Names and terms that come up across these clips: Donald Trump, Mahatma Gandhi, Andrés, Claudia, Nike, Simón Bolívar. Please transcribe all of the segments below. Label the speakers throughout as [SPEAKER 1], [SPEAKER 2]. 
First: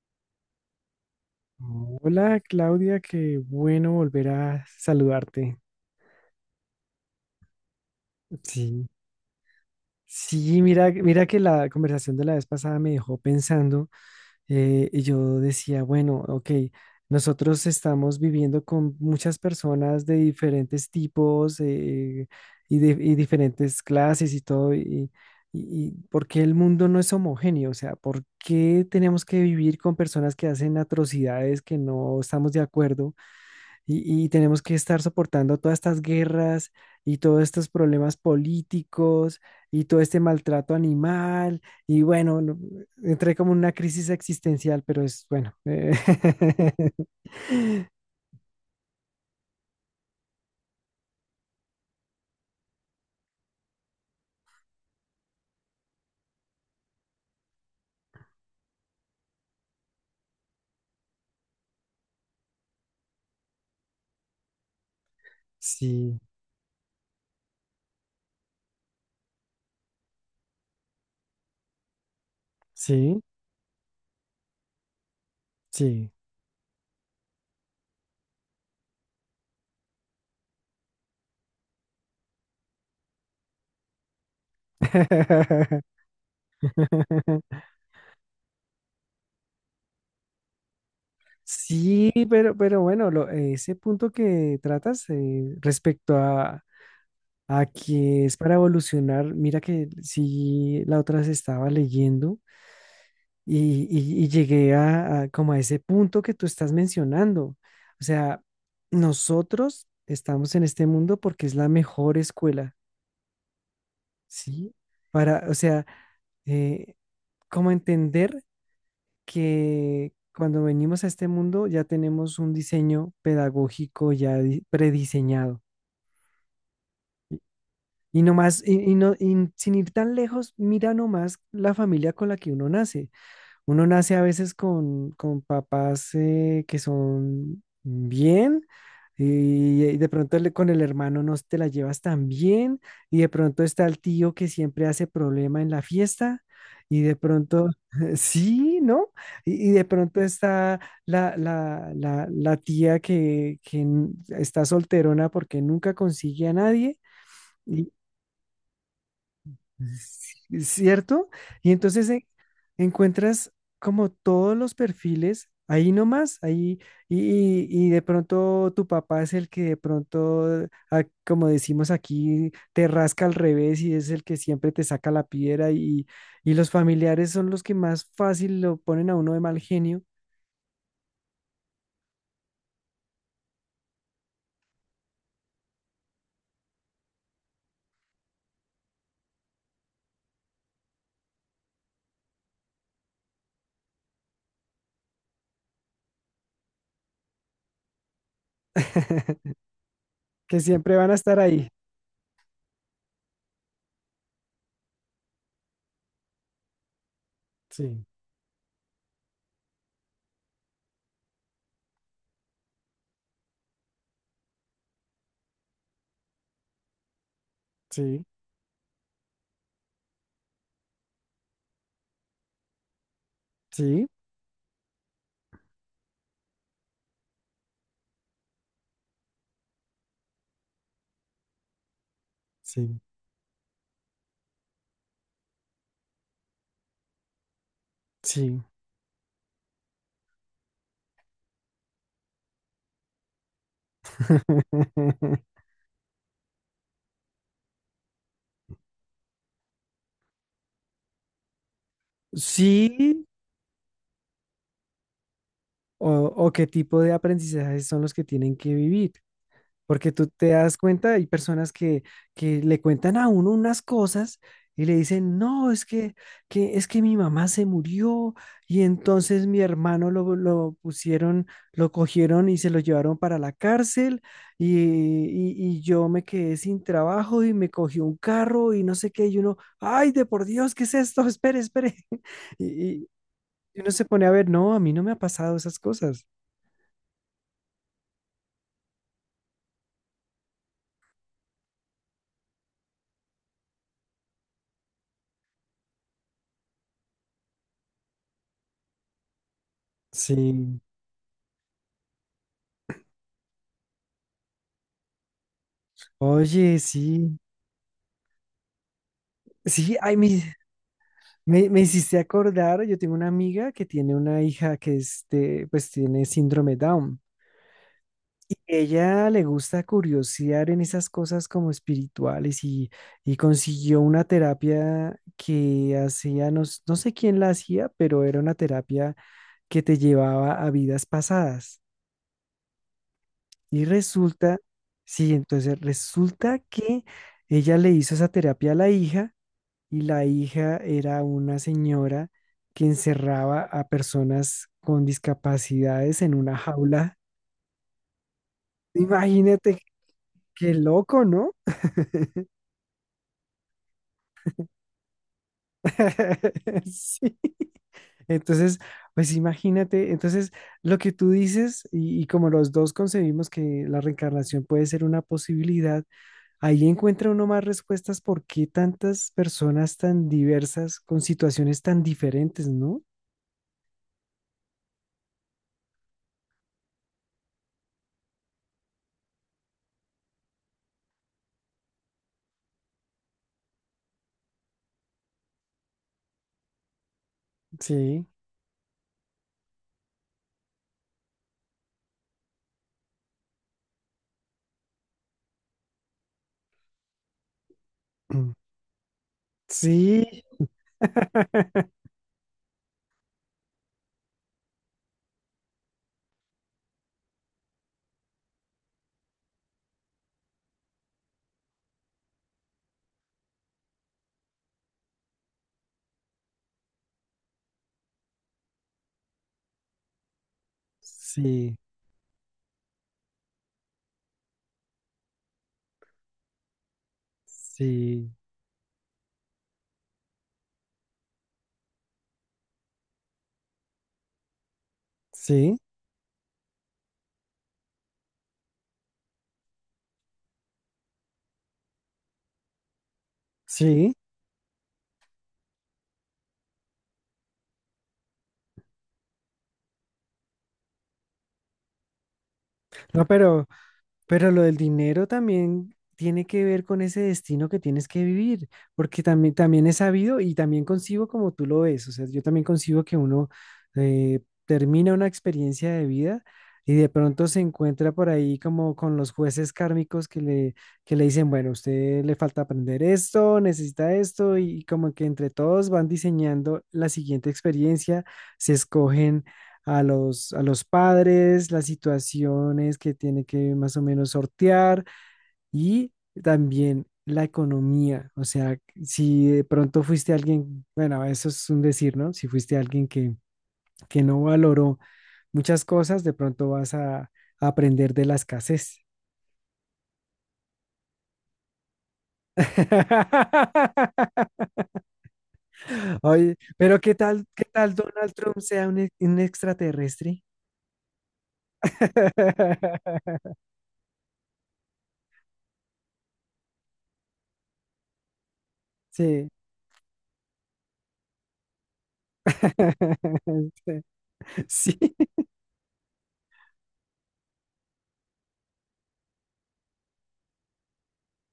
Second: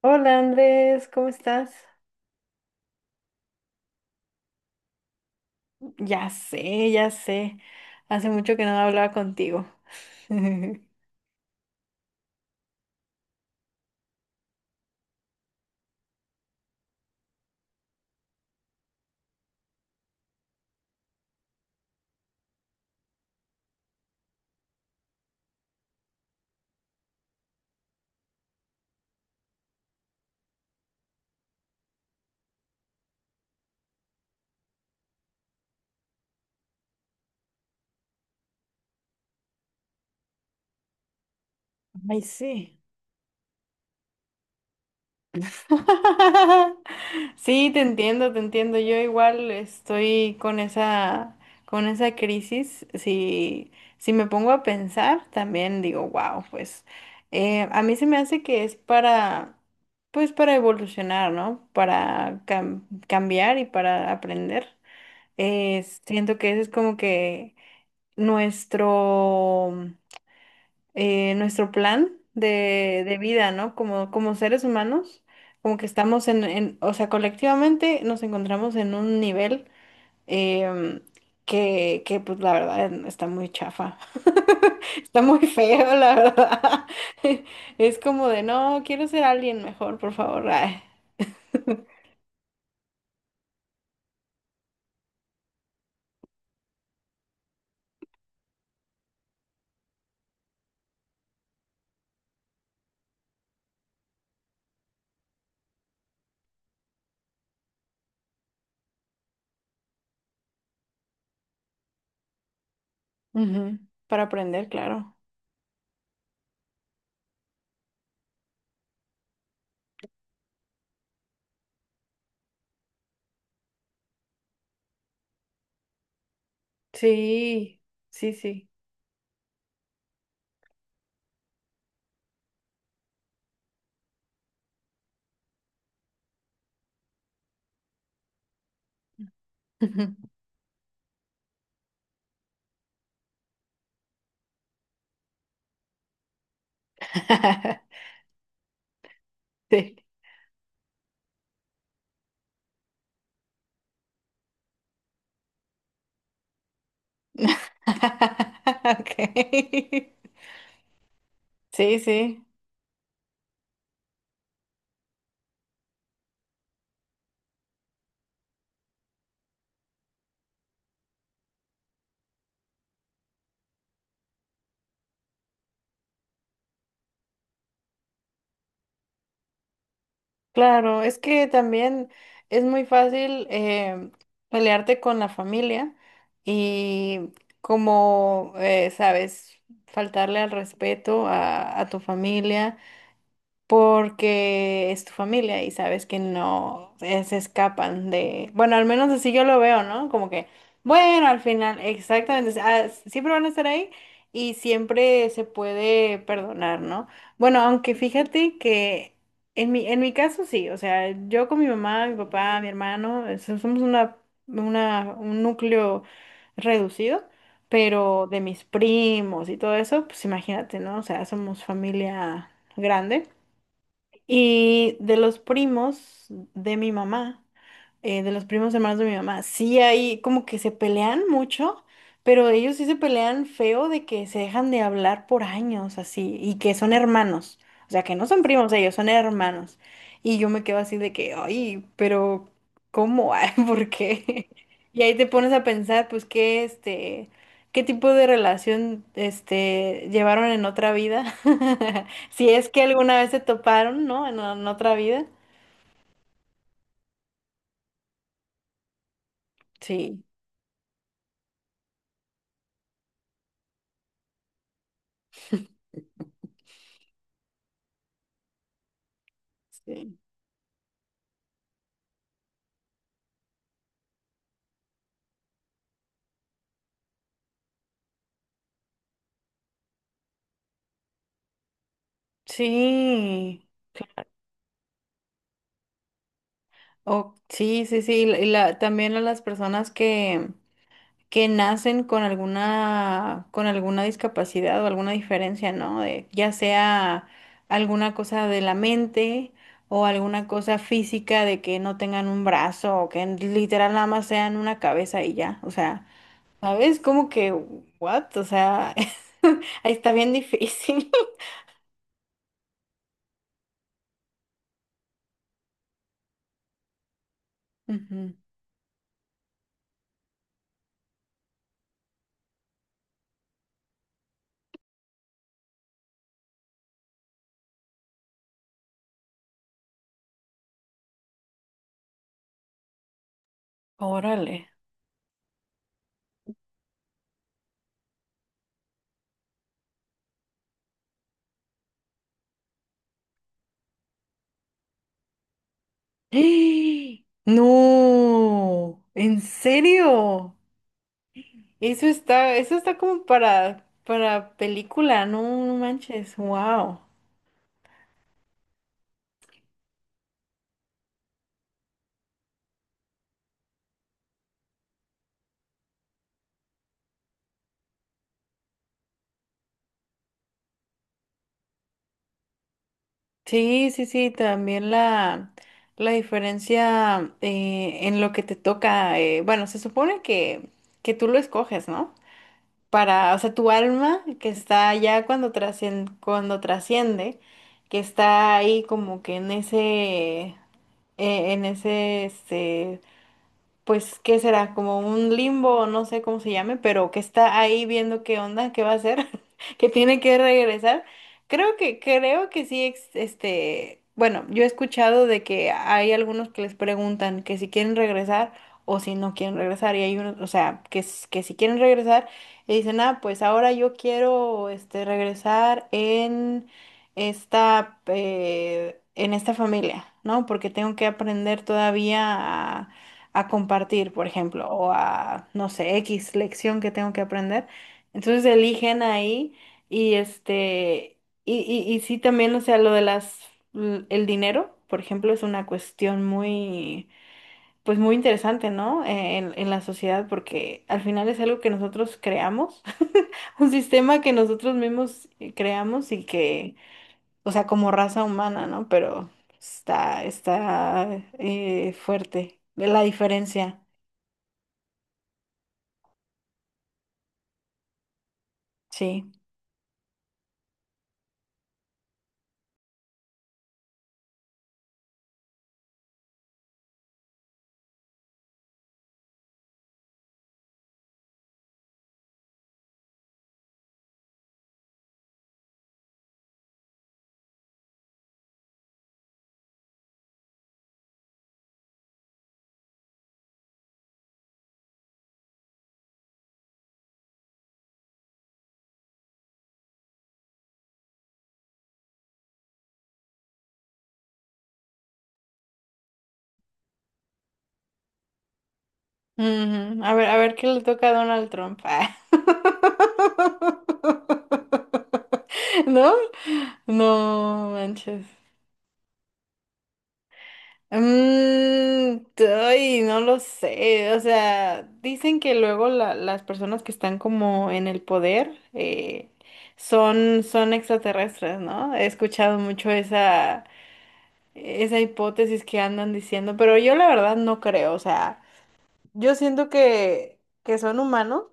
[SPEAKER 1] Hola Andrés, ¿cómo estás?
[SPEAKER 2] Hola Claudia, qué bueno volver a saludarte.
[SPEAKER 1] Ya sé, ya sé. Hace mucho que no
[SPEAKER 2] Sí,
[SPEAKER 1] hablaba contigo.
[SPEAKER 2] sí, mira que la conversación de la vez pasada me dejó pensando. Y yo decía, bueno, ok, nosotros estamos viviendo con muchas personas de diferentes tipos, y diferentes clases y todo, y ¿por qué el mundo no es homogéneo? O sea, ¿por qué tenemos que vivir con personas que hacen atrocidades que no estamos de acuerdo? Y tenemos que estar soportando todas estas guerras y todos estos problemas políticos y todo este maltrato animal. Y
[SPEAKER 1] Ay,
[SPEAKER 2] bueno,
[SPEAKER 1] sí.
[SPEAKER 2] entré como en una crisis existencial, pero es bueno.
[SPEAKER 1] Sí, te entiendo, te entiendo. Yo igual estoy con esa crisis. Si, si me pongo a pensar, también digo, wow, pues a mí se me hace que es para, pues para evolucionar, ¿no? Para cambiar y para aprender.
[SPEAKER 2] Sí,
[SPEAKER 1] Siento que eso es como que nuestro, nuestro plan de
[SPEAKER 2] sí,
[SPEAKER 1] vida, ¿no? Como, como seres humanos, como que
[SPEAKER 2] sí.
[SPEAKER 1] estamos en, o sea, colectivamente nos encontramos en un nivel em, que, pues la verdad está muy chafa, está muy feo, la verdad. Es como de, no, quiero ser alguien mejor, por favor. Ay.
[SPEAKER 2] Sí, pero bueno, ese punto que tratas respecto a que es para evolucionar, mira que sí, la otra se estaba leyendo y llegué a como a ese punto que tú estás mencionando. O sea, nosotros estamos en este mundo porque es la mejor escuela,
[SPEAKER 1] Ujú. Para aprender,
[SPEAKER 2] ¿sí?
[SPEAKER 1] claro.
[SPEAKER 2] Para, o sea, eh, como entender que cuando venimos a este mundo ya tenemos un diseño pedagógico prediseñado. ¿Sí?
[SPEAKER 1] Sí,
[SPEAKER 2] Y
[SPEAKER 1] sí,
[SPEAKER 2] nomás,
[SPEAKER 1] sí.
[SPEAKER 2] y no, y sin ir tan lejos, mira nomás la familia con la que uno nace. Uno nace a veces con papás que son bien y de pronto con el hermano no te la llevas tan bien, y de pronto está el tío que siempre hace problema en la fiesta, y de pronto, sí, ¿no? Y de
[SPEAKER 1] Sí.
[SPEAKER 2] pronto está la tía que está solterona porque nunca consigue a nadie,
[SPEAKER 1] Okay.
[SPEAKER 2] ¿cierto? Y
[SPEAKER 1] Sí,
[SPEAKER 2] entonces
[SPEAKER 1] sí,
[SPEAKER 2] encuentras como todos los perfiles ahí nomás, ahí, y, y de pronto tu papá es el que de pronto, ah, como decimos aquí, te rasca al revés y es el que siempre te saca la piedra y los familiares son los que más fácil lo ponen a uno de mal genio,
[SPEAKER 1] claro, es que también es muy fácil pelearte con la familia y como, sabes, faltarle al respeto a tu familia. Porque es tu familia y sabes que no se escapan de, bueno, al menos así yo lo veo, ¿no? Como que,
[SPEAKER 2] que siempre van a
[SPEAKER 1] bueno,
[SPEAKER 2] estar
[SPEAKER 1] al
[SPEAKER 2] ahí.
[SPEAKER 1] final, exactamente, siempre van a estar ahí y siempre se puede perdonar, ¿no? Bueno, aunque
[SPEAKER 2] Sí,
[SPEAKER 1] fíjate que en mi caso sí, o sea, yo con mi mamá, mi papá, mi hermano, somos una, un núcleo reducido.
[SPEAKER 2] sí,
[SPEAKER 1] Pero de mis primos y todo eso, pues imagínate, ¿no? O sea, somos familia grande.
[SPEAKER 2] sí,
[SPEAKER 1] Y de los primos de mi mamá, de los primos hermanos de mi mamá, sí hay como que se pelean mucho, pero ellos sí se
[SPEAKER 2] sí,
[SPEAKER 1] pelean feo de que se dejan de hablar por años así y que son hermanos, o sea, que no son
[SPEAKER 2] sí.
[SPEAKER 1] primos ellos, son hermanos. Y yo me quedo así de que, ay, pero ¿cómo? Ay, ¿por qué? Y ahí te pones a pensar, pues, qué este, qué tipo de relación este llevaron en otra vida. Si es que
[SPEAKER 2] Sí,
[SPEAKER 1] alguna vez se toparon, ¿no? En otra vida.
[SPEAKER 2] o qué tipo de aprendizajes son los que tienen que vivir. Porque
[SPEAKER 1] Sí.
[SPEAKER 2] tú te das cuenta, hay personas que le cuentan a uno unas cosas y le dicen, no, que, es que mi mamá se murió y entonces mi hermano
[SPEAKER 1] Sí.
[SPEAKER 2] lo pusieron, lo cogieron y se lo llevaron para la cárcel y yo me quedé sin trabajo y me cogió un carro y no sé qué. Y uno, ay, de por Dios, ¿qué es esto? Espere, espere. Y, y,
[SPEAKER 1] Sí,
[SPEAKER 2] y uno se pone a ver, no, a mí no me ha pasado esas cosas.
[SPEAKER 1] o sí, sí, sí. Y la, también a las personas que nacen con alguna discapacidad o alguna diferencia, ¿no? De, ya sea alguna cosa de la mente o alguna cosa
[SPEAKER 2] Sí,
[SPEAKER 1] física de que no tengan un brazo o que literal nada más sean una cabeza y ya. O sea,
[SPEAKER 2] oye,
[SPEAKER 1] ¿sabes? Como
[SPEAKER 2] sí,
[SPEAKER 1] que, what? O sea, ahí
[SPEAKER 2] sí,
[SPEAKER 1] está
[SPEAKER 2] ay,
[SPEAKER 1] bien difícil.
[SPEAKER 2] me hiciste acordar, yo tengo una amiga que tiene una hija que este, pues tiene síndrome Down.
[SPEAKER 1] Ujú.
[SPEAKER 2] Ella le gusta curiosear en esas cosas como espirituales y consiguió una terapia que hacía, no, no sé quién la hacía, pero era una terapia que te llevaba a vidas pasadas. Y
[SPEAKER 1] Órale.
[SPEAKER 2] resulta, sí, entonces resulta que ella le hizo esa terapia a la hija. Y la hija era una señora que encerraba a personas con discapacidades en una
[SPEAKER 1] ¡Ah!
[SPEAKER 2] jaula.
[SPEAKER 1] No, ¿en
[SPEAKER 2] Imagínate
[SPEAKER 1] serio?
[SPEAKER 2] qué loco, ¿no?
[SPEAKER 1] Eso está como para película, no, no manches, wow.
[SPEAKER 2] Sí. Entonces, pues imagínate, entonces lo que tú dices y como los dos concebimos que la reencarnación puede ser una posibilidad, ahí encuentra uno más respuestas por qué tantas personas tan diversas con situaciones tan diferentes, ¿no?
[SPEAKER 1] Sí, sí, sí, también la diferencia en lo que te toca, bueno, se supone que tú lo escoges, ¿no? Para, o sea, tu alma que está ya cuando trasciende, que
[SPEAKER 2] Sí.
[SPEAKER 1] está ahí como que en ese, este, pues, ¿qué será? Como un limbo, no sé cómo se llame, pero que está ahí viendo qué
[SPEAKER 2] Mm.
[SPEAKER 1] onda, qué va a hacer, que tiene que
[SPEAKER 2] Sí,
[SPEAKER 1] regresar. Creo que sí, este, bueno, yo he escuchado de que hay algunos que les preguntan que si quieren regresar o si no quieren regresar, y hay unos, o sea, que, que si quieren regresar, y dicen, ah, pues ahora yo quiero, este, regresar en esta familia, ¿no? Porque tengo que aprender
[SPEAKER 2] sí,
[SPEAKER 1] todavía a compartir, por ejemplo, o a, no sé, X lección que tengo que aprender.
[SPEAKER 2] sí,
[SPEAKER 1] Entonces eligen ahí y este, y sí también, o sea, lo de las, el dinero, por ejemplo, es una
[SPEAKER 2] sí,
[SPEAKER 1] cuestión muy, pues muy interesante, ¿no? En la sociedad, porque al final es algo que nosotros creamos, un
[SPEAKER 2] sí.
[SPEAKER 1] sistema que nosotros mismos creamos y que, o sea, como raza humana, ¿no? Pero está, está fuerte la
[SPEAKER 2] No, pero,
[SPEAKER 1] diferencia,
[SPEAKER 2] Pero lo del dinero también tiene que ver con ese destino que tienes que vivir, porque
[SPEAKER 1] sí.
[SPEAKER 2] también, también he sabido y también concibo como tú lo ves, o sea, yo también concibo que uno termina una experiencia de vida y de pronto se encuentra por ahí como con los jueces kármicos que le dicen, bueno, usted le falta aprender esto, necesita esto, y como que entre todos van diseñando la siguiente experiencia, se escogen a los padres, las situaciones que tiene que más o menos sortear y también la economía. O sea, si de pronto fuiste alguien, bueno, eso es un decir, ¿no? Si fuiste alguien que no valoró muchas cosas, de pronto a aprender de la escasez.
[SPEAKER 1] Ujú. A ver qué le toca a Donald Trump. Ah, ¿no?
[SPEAKER 2] Oye, pero qué
[SPEAKER 1] No
[SPEAKER 2] tal
[SPEAKER 1] manches.
[SPEAKER 2] Donald Trump sea un extraterrestre?
[SPEAKER 1] Mm, ay, no lo sé. O sea, dicen que luego las personas que están como en el poder
[SPEAKER 2] Sí.
[SPEAKER 1] son, son extraterrestres, ¿no? He escuchado mucho esa,
[SPEAKER 2] Sí,
[SPEAKER 1] esa hipótesis que andan diciendo, pero yo la verdad no creo. O sea, yo siento que son humanos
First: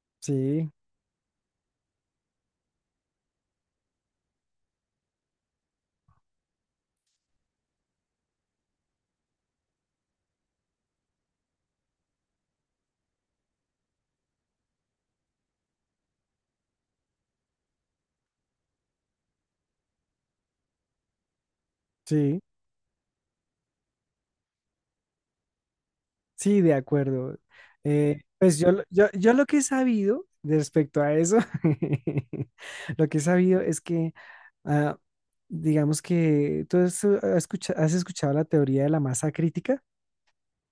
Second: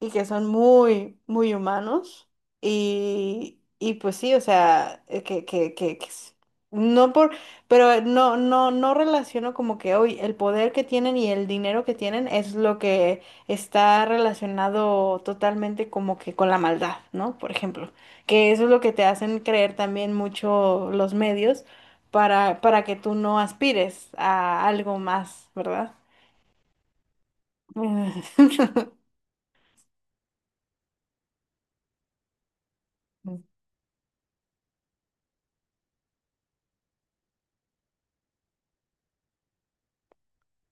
[SPEAKER 1] y que son
[SPEAKER 2] sí.
[SPEAKER 1] muy, muy humanos. Y pues sí, o sea, no por, pero no, no, no relaciono como que hoy el poder que tienen y el dinero que tienen es lo que está relacionado totalmente como que con la maldad, ¿no? Por ejemplo, que eso es lo que te hacen creer también mucho los medios
[SPEAKER 2] Sí,
[SPEAKER 1] para que tú no aspires a algo más, ¿verdad?
[SPEAKER 2] sí, de acuerdo. Pues yo, yo lo que he sabido de respecto a eso, lo que he sabido es que, ah, digamos que tú has, has escuchado la teoría de la masa crítica.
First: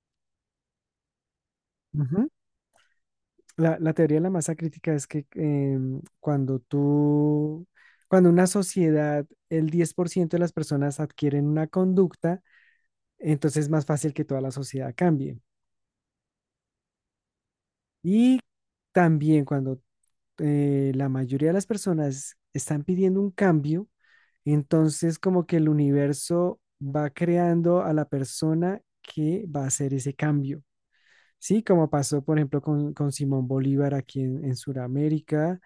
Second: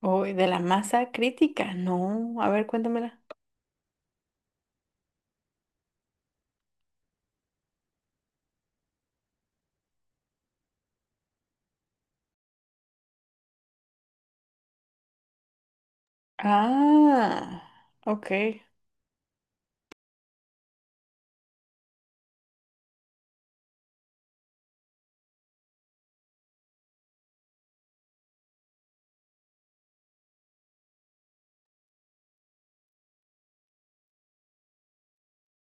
[SPEAKER 1] Uy, de la masa crítica.
[SPEAKER 2] Ujú.
[SPEAKER 1] No, a ver, cuéntamela.
[SPEAKER 2] La teoría de la masa crítica es que cuando tú, cuando una sociedad, el 10% de las personas adquieren una conducta, entonces es más fácil que toda la sociedad cambie.
[SPEAKER 1] Ah, ok.
[SPEAKER 2] Y también cuando la mayoría de las personas están pidiendo un cambio, entonces como que el universo va creando a la persona que va a hacer ese cambio. Sí, como pasó, por ejemplo, con Simón Bolívar aquí en Sudamérica,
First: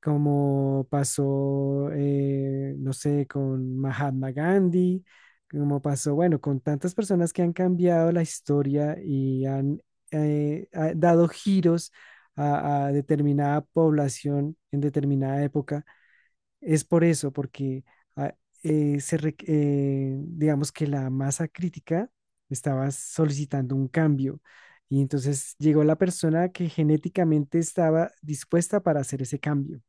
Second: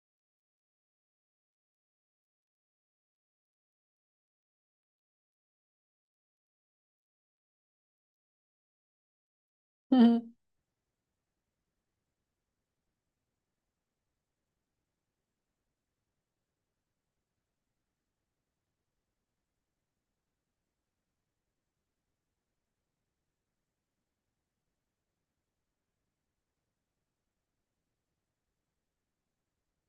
[SPEAKER 2] como pasó, no sé, con Mahatma Gandhi, como pasó, bueno, con tantas personas que han cambiado la historia y han
[SPEAKER 1] Ujú.
[SPEAKER 2] ha dado giros a determinada población en determinada época, es por eso, porque ah, digamos que la masa crítica estaba solicitando un cambio. Y entonces llegó la persona que genéticamente estaba dispuesta para hacer ese cambio.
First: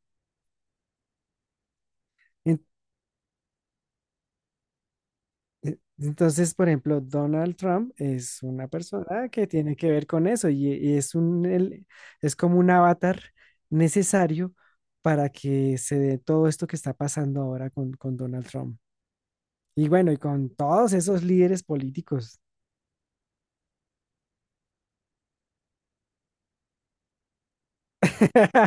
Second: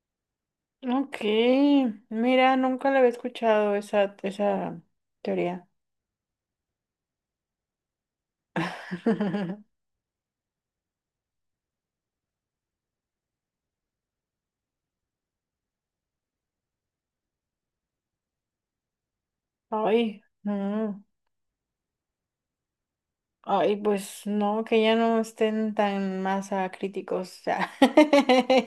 [SPEAKER 1] Ok. Mira, nunca la había escuchado esa, esa teoría.
[SPEAKER 2] Entonces, por ejemplo, Donald Trump es una persona que tiene que ver con eso y es es como un avatar necesario para que se dé todo esto que está pasando ahora con Donald Trump. Y bueno, y
[SPEAKER 1] Ay,
[SPEAKER 2] con todos
[SPEAKER 1] no.
[SPEAKER 2] esos líderes políticos.
[SPEAKER 1] Ay, pues no, que ya no estén tan masa críticos. O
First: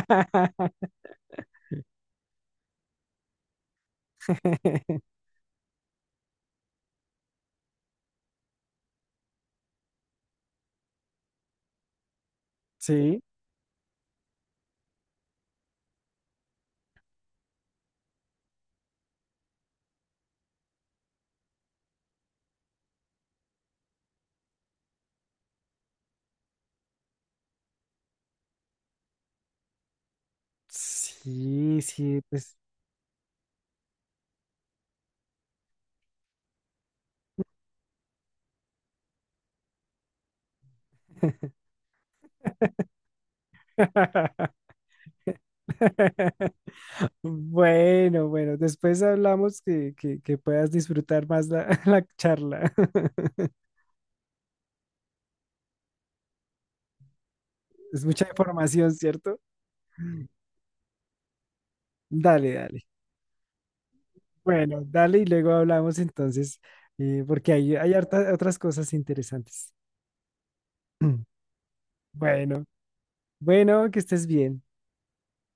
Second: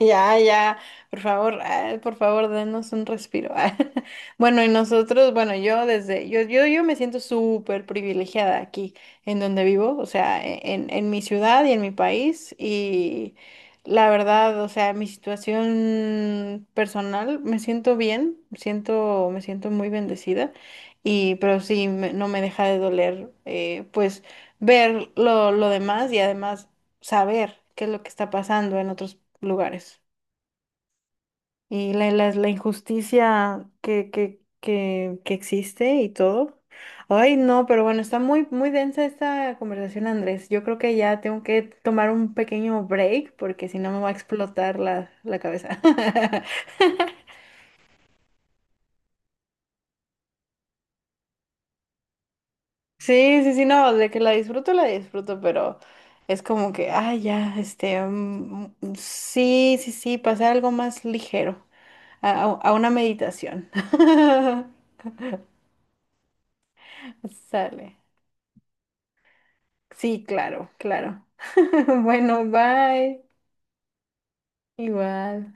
[SPEAKER 1] ya, ya, por favor, ah, por favor, denos un respiro. Ah. Bueno, y nosotros, bueno, yo desde, yo me siento súper privilegiada aquí en donde vivo, o sea, en mi ciudad y en mi país.
[SPEAKER 2] Sí,
[SPEAKER 1] Y la verdad, o sea, mi situación personal, me siento bien, siento, me siento muy bendecida. Y, pero sí, no me deja de doler, pues ver lo demás y además saber qué es lo que está pasando en otros lugares.
[SPEAKER 2] sí,
[SPEAKER 1] Y la,
[SPEAKER 2] sí,
[SPEAKER 1] la, la
[SPEAKER 2] pues.
[SPEAKER 1] injusticia que existe y todo. Ay, no, pero bueno, está muy, muy densa esta conversación, Andrés. Yo creo que ya tengo que tomar un pequeño break porque si no me va a explotar la, la cabeza.
[SPEAKER 2] Bueno, bueno, después hablamos que puedas disfrutar más la, la charla.
[SPEAKER 1] Sí, sí, sí, no, de que la disfruto, pero es como que, ay, ya, este,
[SPEAKER 2] Es mucha información, ¿cierto?
[SPEAKER 1] sí, sí, sí, pasar algo más ligero. A,
[SPEAKER 2] Dale,
[SPEAKER 1] a
[SPEAKER 2] dale.
[SPEAKER 1] una meditación.
[SPEAKER 2] Bueno, dale y luego hablamos entonces, porque hay,
[SPEAKER 1] Sale.
[SPEAKER 2] otras cosas interesantes.
[SPEAKER 1] Sí, claro, claro. Bueno,
[SPEAKER 2] Bueno,
[SPEAKER 1] bye.
[SPEAKER 2] bueno, que estés bien.
[SPEAKER 1] Igual.